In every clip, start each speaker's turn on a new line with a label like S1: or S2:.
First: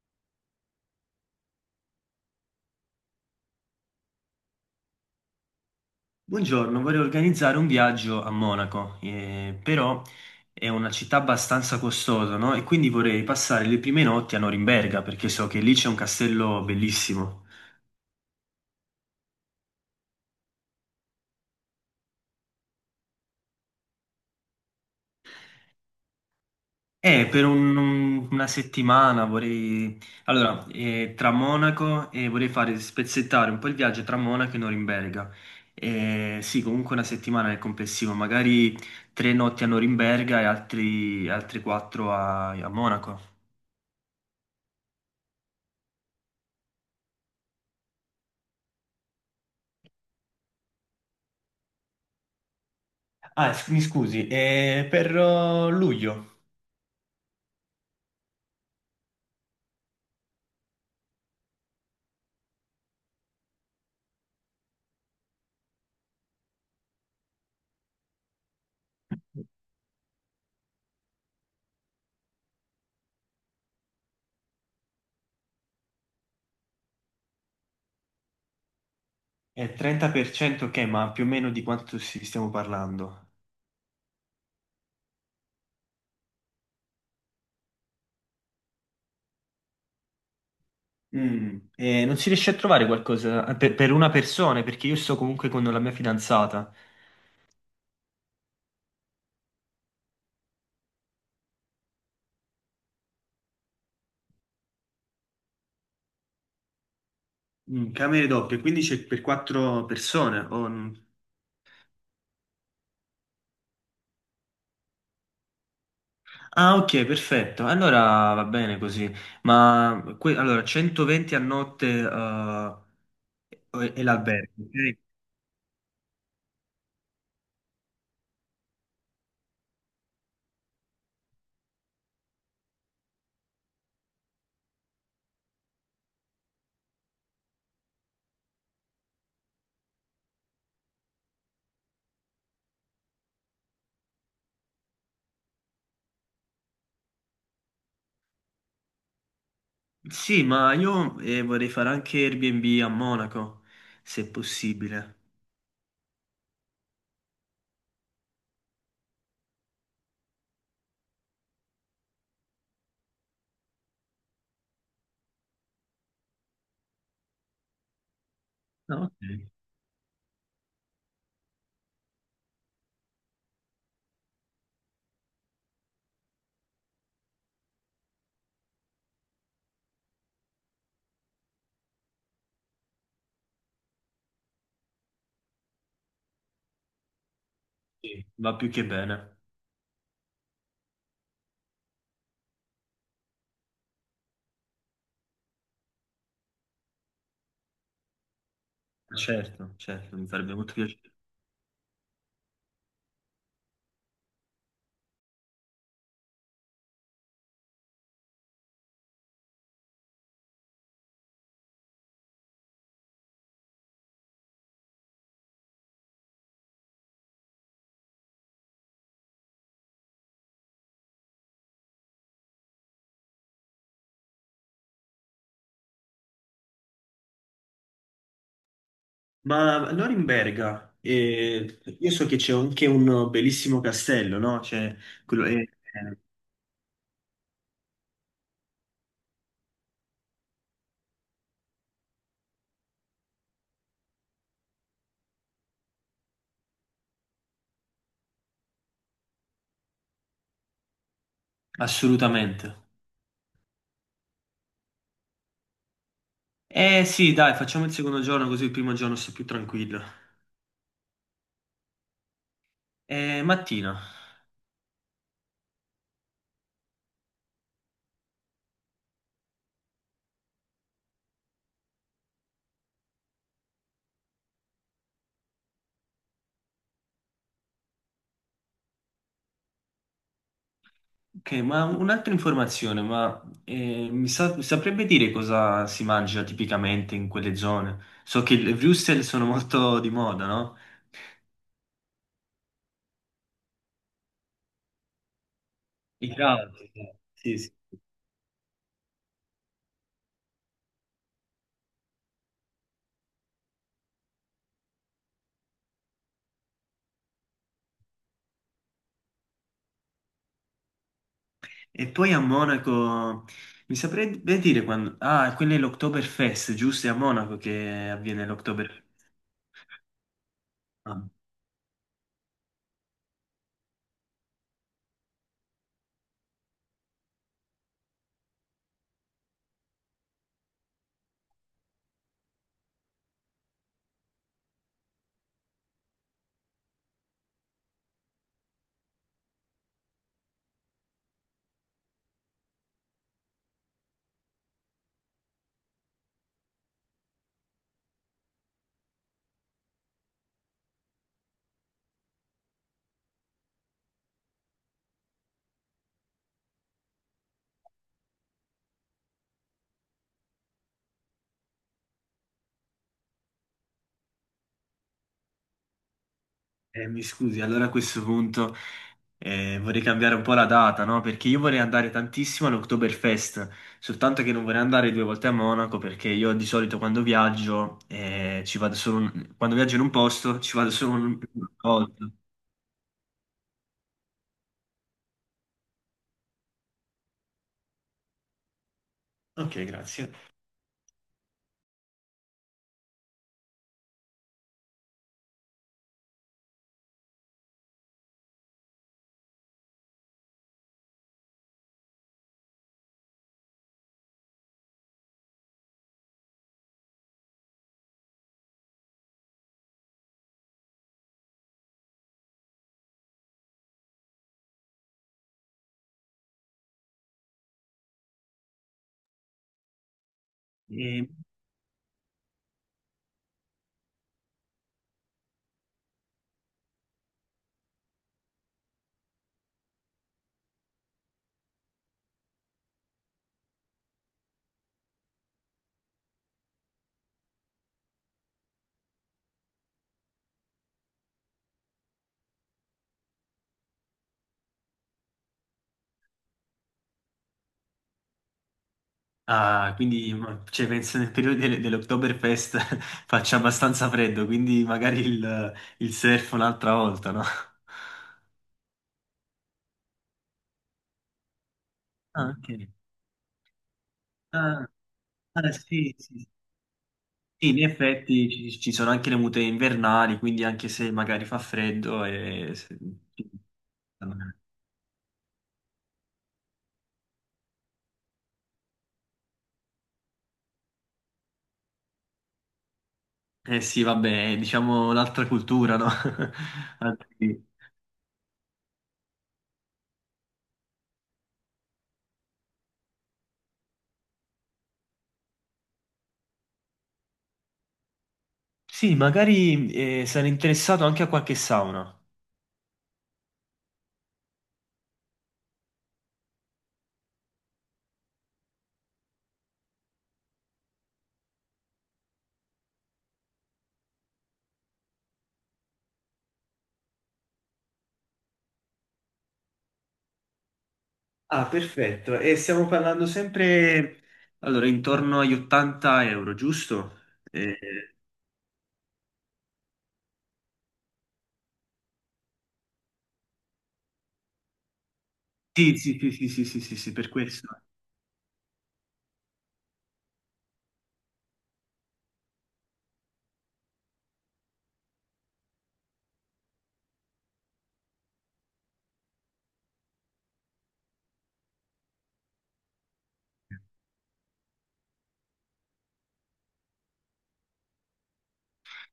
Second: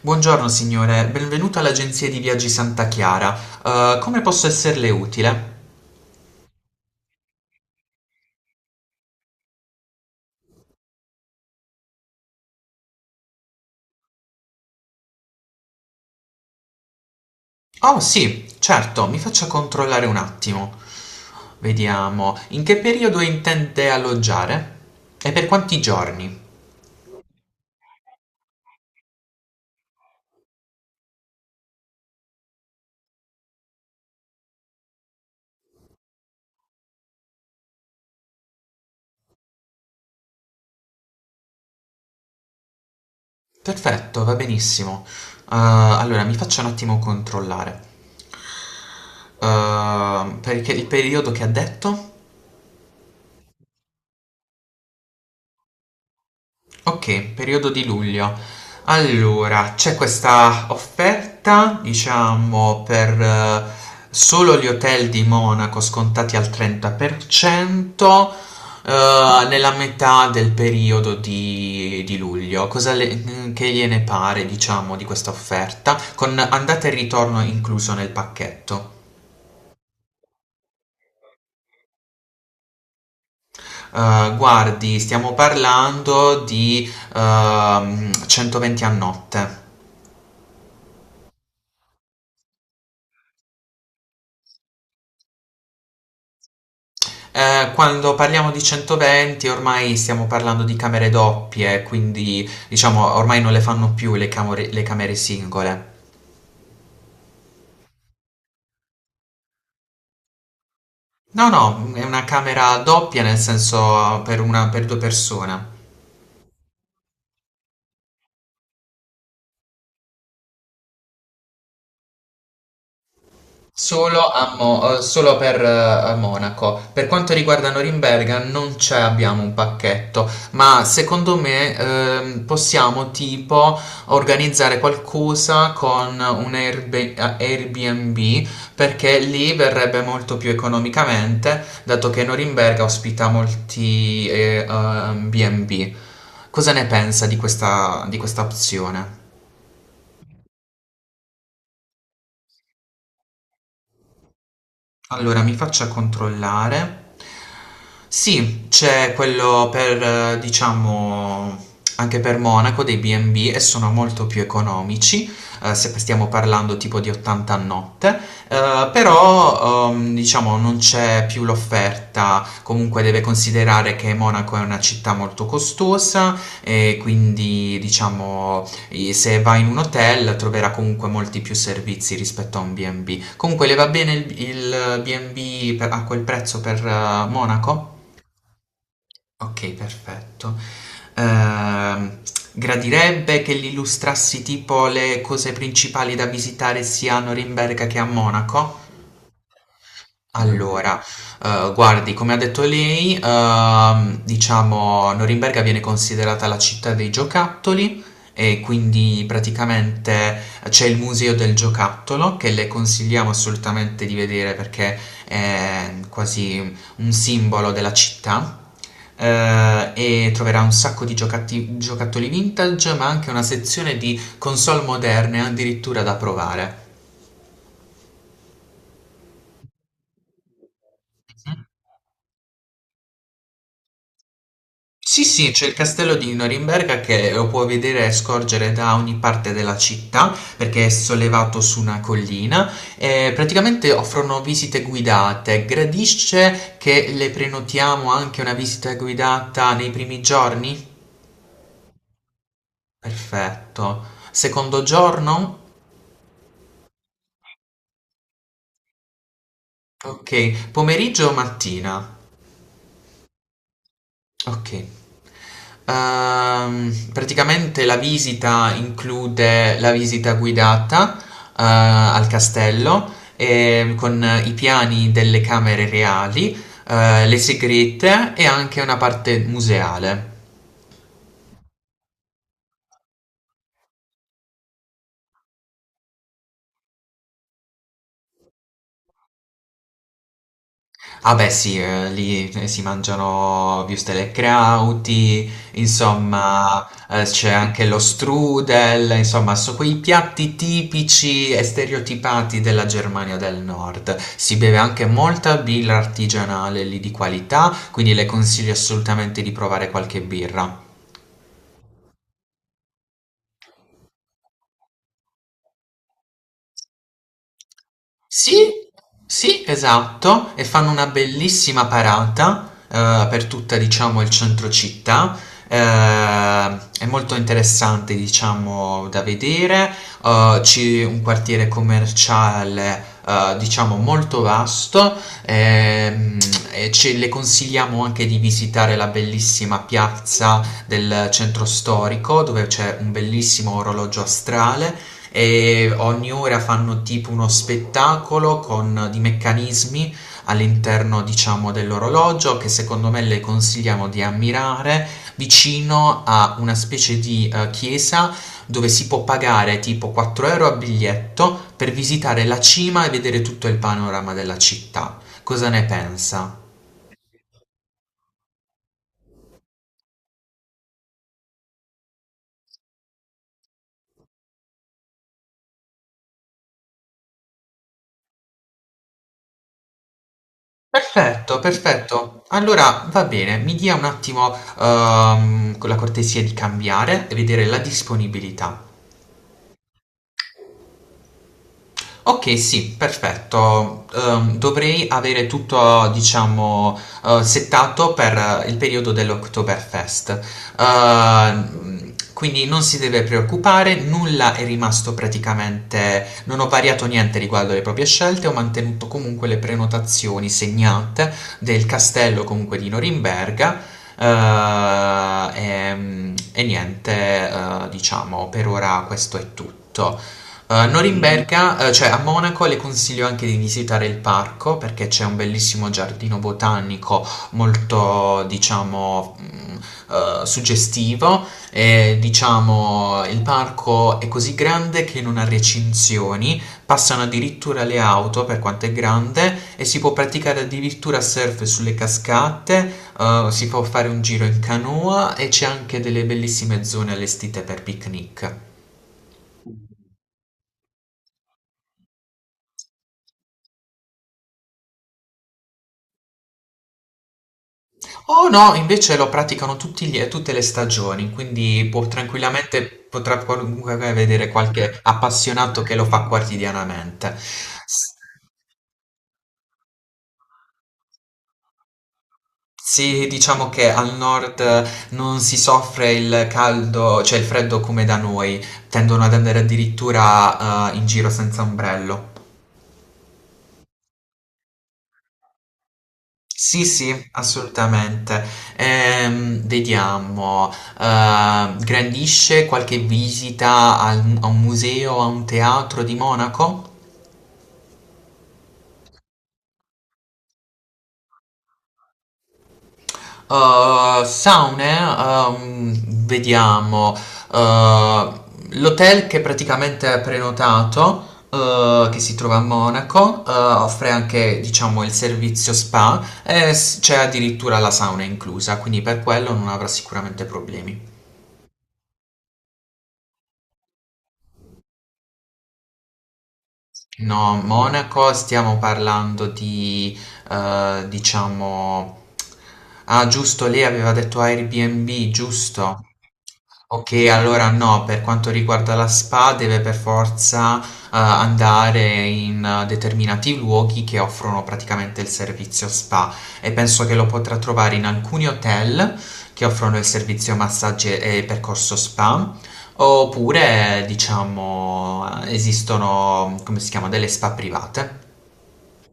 S1: Buongiorno signore, benvenuto all'agenzia di viaggi Santa Chiara. Come posso esserle utile?
S2: Buongiorno, vorrei organizzare un viaggio a Monaco, però è una città abbastanza costosa, no? E quindi vorrei passare le prime notti a Norimberga, perché so che lì c'è un castello bellissimo.
S1: Oh sì, certo, mi faccia controllare un attimo. Vediamo, in che periodo intende alloggiare? E per quanti giorni?
S2: E per una settimana vorrei... Allora, tra Monaco e vorrei fare spezzettare un po' il viaggio tra Monaco e Norimberga. Sì, comunque una settimana nel complessivo, magari tre notti a Norimberga e altre quattro a Monaco.
S1: Perfetto, va benissimo. Allora, mi faccia un attimo controllare. Perché il periodo che ha detto?
S2: Ah, mi scusi, è per luglio.
S1: Ok, periodo di luglio. Allora, c'è questa offerta, diciamo, per solo gli hotel di Monaco scontati al 30%, nella metà del periodo di luglio. Che gliene pare, diciamo, di questa offerta, con andata e ritorno incluso nel pacchetto?
S2: È 30%, ok, ma più o meno di quanto si stiamo parlando?
S1: Guardi, stiamo parlando di 120 euro a notte.
S2: Non si riesce a trovare qualcosa per una persona, perché io sto comunque con la mia fidanzata.
S1: Quando parliamo di 120 euro ormai stiamo parlando di camere doppie, quindi diciamo ormai non le fanno più le camere singole.
S2: Mm, camere doppie, quindi c'è per quattro persone.
S1: No, no, è una camera doppia nel senso per, una, per due persone.
S2: Ah, ok, perfetto. Allora va bene così. Ma allora 120 a notte è l'albergo, ok?
S1: Solo per Monaco. Per quanto riguarda Norimberga non c'è, abbiamo un pacchetto, ma secondo me possiamo tipo organizzare qualcosa con un Airbnb, perché lì verrebbe molto più economicamente, dato che Norimberga ospita molti B&B. Cosa ne pensa di questa opzione?
S2: Sì, ma io vorrei fare anche Airbnb a Monaco, se possibile.
S1: Allora, mi faccia controllare. Sì, c'è quello per, diciamo, anche per Monaco dei B&B e B e sono molto più economici, se stiamo parlando tipo di 80 euro a notte,
S2: Ah, ok.
S1: però, diciamo, non c'è più l'offerta, comunque deve considerare che Monaco è una città molto costosa e quindi, diciamo, e se va in un hotel troverà comunque molti più servizi rispetto a un B&B. Comunque le va bene il a quel prezzo per Monaco?
S2: Sì, va più che bene.
S1: Ok, perfetto. Ehm, Gradirebbe che gli illustrassi tipo le cose principali da visitare sia a Norimberga che a Monaco?
S2: Certo, certo, mi farebbe molto
S1: Allora,
S2: piacere.
S1: guardi, come ha detto lei, diciamo, Norimberga viene considerata la città dei giocattoli e quindi praticamente c'è il museo del giocattolo che le consigliamo assolutamente di vedere, perché è quasi un simbolo della città. E troverà un sacco di giocattoli vintage, ma anche una sezione di console moderne addirittura da provare.
S2: Ma Norimberga, io so che c'è anche un bellissimo castello, no? C'è
S1: Sì,
S2: quello,
S1: sì, c'è il castello di Norimberga che lo puoi vedere e scorgere da ogni parte della città perché è sollevato su una collina e praticamente offrono visite guidate. Gradisce che le prenotiamo anche una visita guidata nei primi giorni?
S2: assolutamente.
S1: Perfetto. Secondo giorno?
S2: Eh sì, dai, facciamo il secondo giorno così il primo giorno sto più tranquillo.
S1: Ok. Pomeriggio o mattina?
S2: Mattina.
S1: Ok. Praticamente la visita include la visita guidata, al castello, con i piani delle camere reali, le segrete e anche una parte museale.
S2: Ok, ma un'altra informazione, ma saprebbe dire cosa si mangia tipicamente in quelle zone? So che le wurstel sono molto di moda, no?
S1: Ah beh sì, lì si mangiano würstel e krauti,
S2: I
S1: insomma,
S2: krauti,
S1: c'è
S2: sì, sì.
S1: anche lo strudel, insomma sono quei piatti tipici e stereotipati della Germania del Nord. Si beve anche molta birra artigianale lì di qualità, quindi le consiglio assolutamente di provare qualche birra.
S2: E poi a Monaco, mi saprebbe dire quando... Ah, quello è l'Oktoberfest, giusto? È a Monaco che avviene
S1: Sì,
S2: l'Oktoberfest.
S1: sì, esatto, e fanno una
S2: Ah.
S1: bellissima parata per tutta, diciamo, il centro città. È molto interessante, diciamo, da vedere. C'è un quartiere commerciale, diciamo, molto vasto. ehm, e ce le consigliamo anche di visitare la bellissima piazza del centro storico, dove c'è un bellissimo orologio astrale e ogni ora fanno tipo uno spettacolo con di meccanismi all'interno, diciamo, dell'orologio, che secondo me le consigliamo di ammirare vicino a una specie di chiesa, dove si può pagare tipo 4 euro a biglietto per visitare la cima e vedere tutto il panorama della città. Cosa ne pensa?
S2: Mi scusi, allora a questo punto vorrei cambiare un po' la data, no? Perché io vorrei andare tantissimo all'Oktoberfest, soltanto che non vorrei andare due volte a Monaco perché io di solito quando viaggio ci vado solo quando viaggio in un posto ci vado solo
S1: Perfetto,
S2: una volta.
S1: perfetto. Allora va bene, mi dia un attimo con la cortesia di cambiare e vedere la disponibilità.
S2: Ok, grazie.
S1: Ok, sì, perfetto. Dovrei avere tutto, diciamo, settato per il periodo dell'Oktoberfest. Quindi non si deve preoccupare, nulla è rimasto praticamente, non ho variato niente riguardo alle proprie scelte, ho mantenuto comunque le prenotazioni segnate del castello comunque di Norimberga. E niente, diciamo, per ora questo è tutto. A
S2: E-
S1: Norimberga, cioè a Monaco, le consiglio anche di visitare il parco perché c'è un bellissimo giardino botanico molto, diciamo, suggestivo, e diciamo il parco è così grande che non ha recinzioni, passano addirittura le auto per quanto è grande, e si può praticare addirittura surf sulle cascate, si può fare un giro in canoa e c'è anche delle bellissime zone allestite per picnic.
S2: ah, quindi cioè, penso nel periodo dell'Oktoberfest faccia abbastanza freddo, quindi magari il surf un'altra volta, no?
S1: Oh no, invece lo praticano tutte le stagioni, quindi può
S2: Ah,
S1: tranquillamente,
S2: ok.
S1: potrà comunque vedere
S2: Ah,
S1: qualche
S2: ah,
S1: appassionato che lo
S2: sì,
S1: fa
S2: sì,
S1: quotidianamente.
S2: sì, in
S1: S-
S2: effetti ci sono anche le mute invernali, quindi anche se magari fa freddo
S1: Sì, diciamo che al nord non si soffre il caldo, cioè il freddo come da noi, tendono ad andare addirittura in giro senza ombrello.
S2: eh sì, vabbè, diciamo un'altra cultura, no?
S1: Sì, sì,
S2: Altri-
S1: assolutamente. Vediamo, grandisce qualche visita a un museo, a un teatro di Monaco?
S2: Sì, magari sarei interessato anche a qualche sauna.
S1: Saune, vediamo, eh, l'hotel che praticamente è prenotato, che si trova a Monaco, offre anche, diciamo, il servizio spa e c'è addirittura la sauna inclusa, quindi per quello non avrà sicuramente problemi.
S2: Ah, perfetto. E stiamo parlando sempre, allora, intorno agli 80 euro, giusto?
S1: No,
S2: Eh,
S1: Monaco stiamo parlando di, diciamo... Ah, giusto, lei aveva detto Airbnb,
S2: sì,
S1: giusto?
S2: sì, sì, sì, sì, sì, sì, sì,
S1: Ok,
S2: per questo.
S1: allora no, per quanto riguarda la spa deve per forza andare in determinati luoghi che offrono praticamente il servizio spa, e penso che lo potrà trovare in alcuni hotel che offrono il servizio massaggi e percorso spa, oppure diciamo esistono, come si chiama, delle spa private.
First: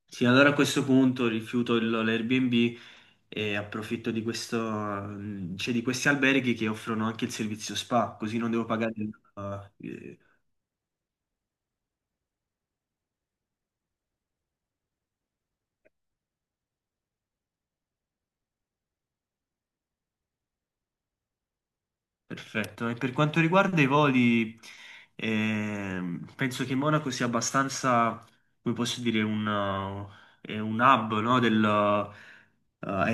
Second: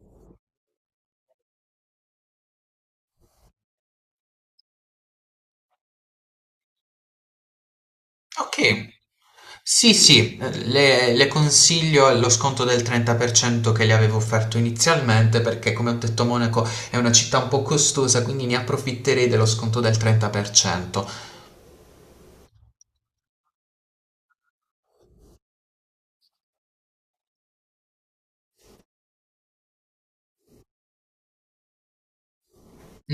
S2: Sì, allora a questo punto rifiuto l'Airbnb e approfitto di questo, cioè di questi alberghi che offrono anche il servizio spa, così non devo pagare
S1: Ok. Sì, sì, le consiglio lo sconto del 30% che le avevo offerto inizialmente, perché, come ho detto, Monaco è una città un po' costosa, quindi ne approfitterei dello sconto del 30%.
S2: perfetto. E per quanto riguarda i voli, penso che Monaco sia abbastanza, come posso dire, è un hub, no,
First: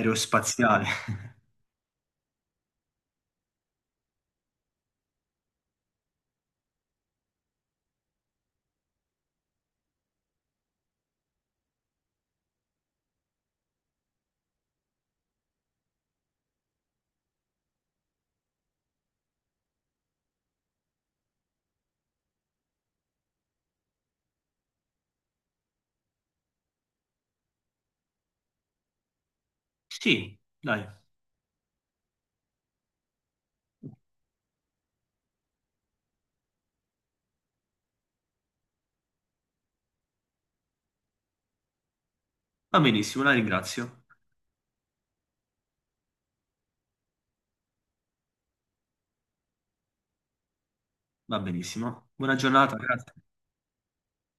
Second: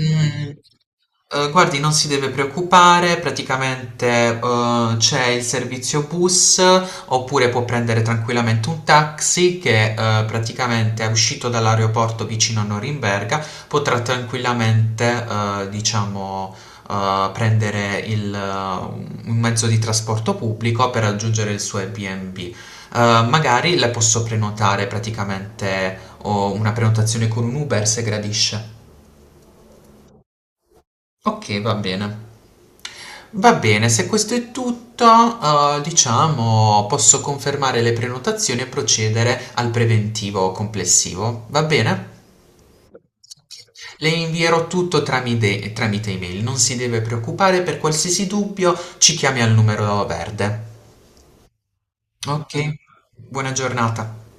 S1: Mm, guardi, non si deve preoccupare, praticamente c'è il servizio bus, oppure può prendere tranquillamente un taxi, che praticamente è uscito dall'aeroporto vicino a Norimberga, potrà tranquillamente, diciamo, prendere un mezzo di trasporto pubblico per raggiungere il suo Airbnb. Magari le posso prenotare praticamente o una prenotazione con un Uber se gradisce.
S2: Sì, dai.
S1: Ok, va bene. Va bene, se questo è tutto, diciamo, posso confermare le prenotazioni e procedere al preventivo complessivo. Va bene?
S2: Va benissimo, la ringrazio.
S1: Le invierò tutto tramite email, non si deve preoccupare, per qualsiasi dubbio ci chiami al numero verde.
S2: Va benissimo. Buona giornata,
S1: Ok,
S2: grazie.
S1: buona giornata.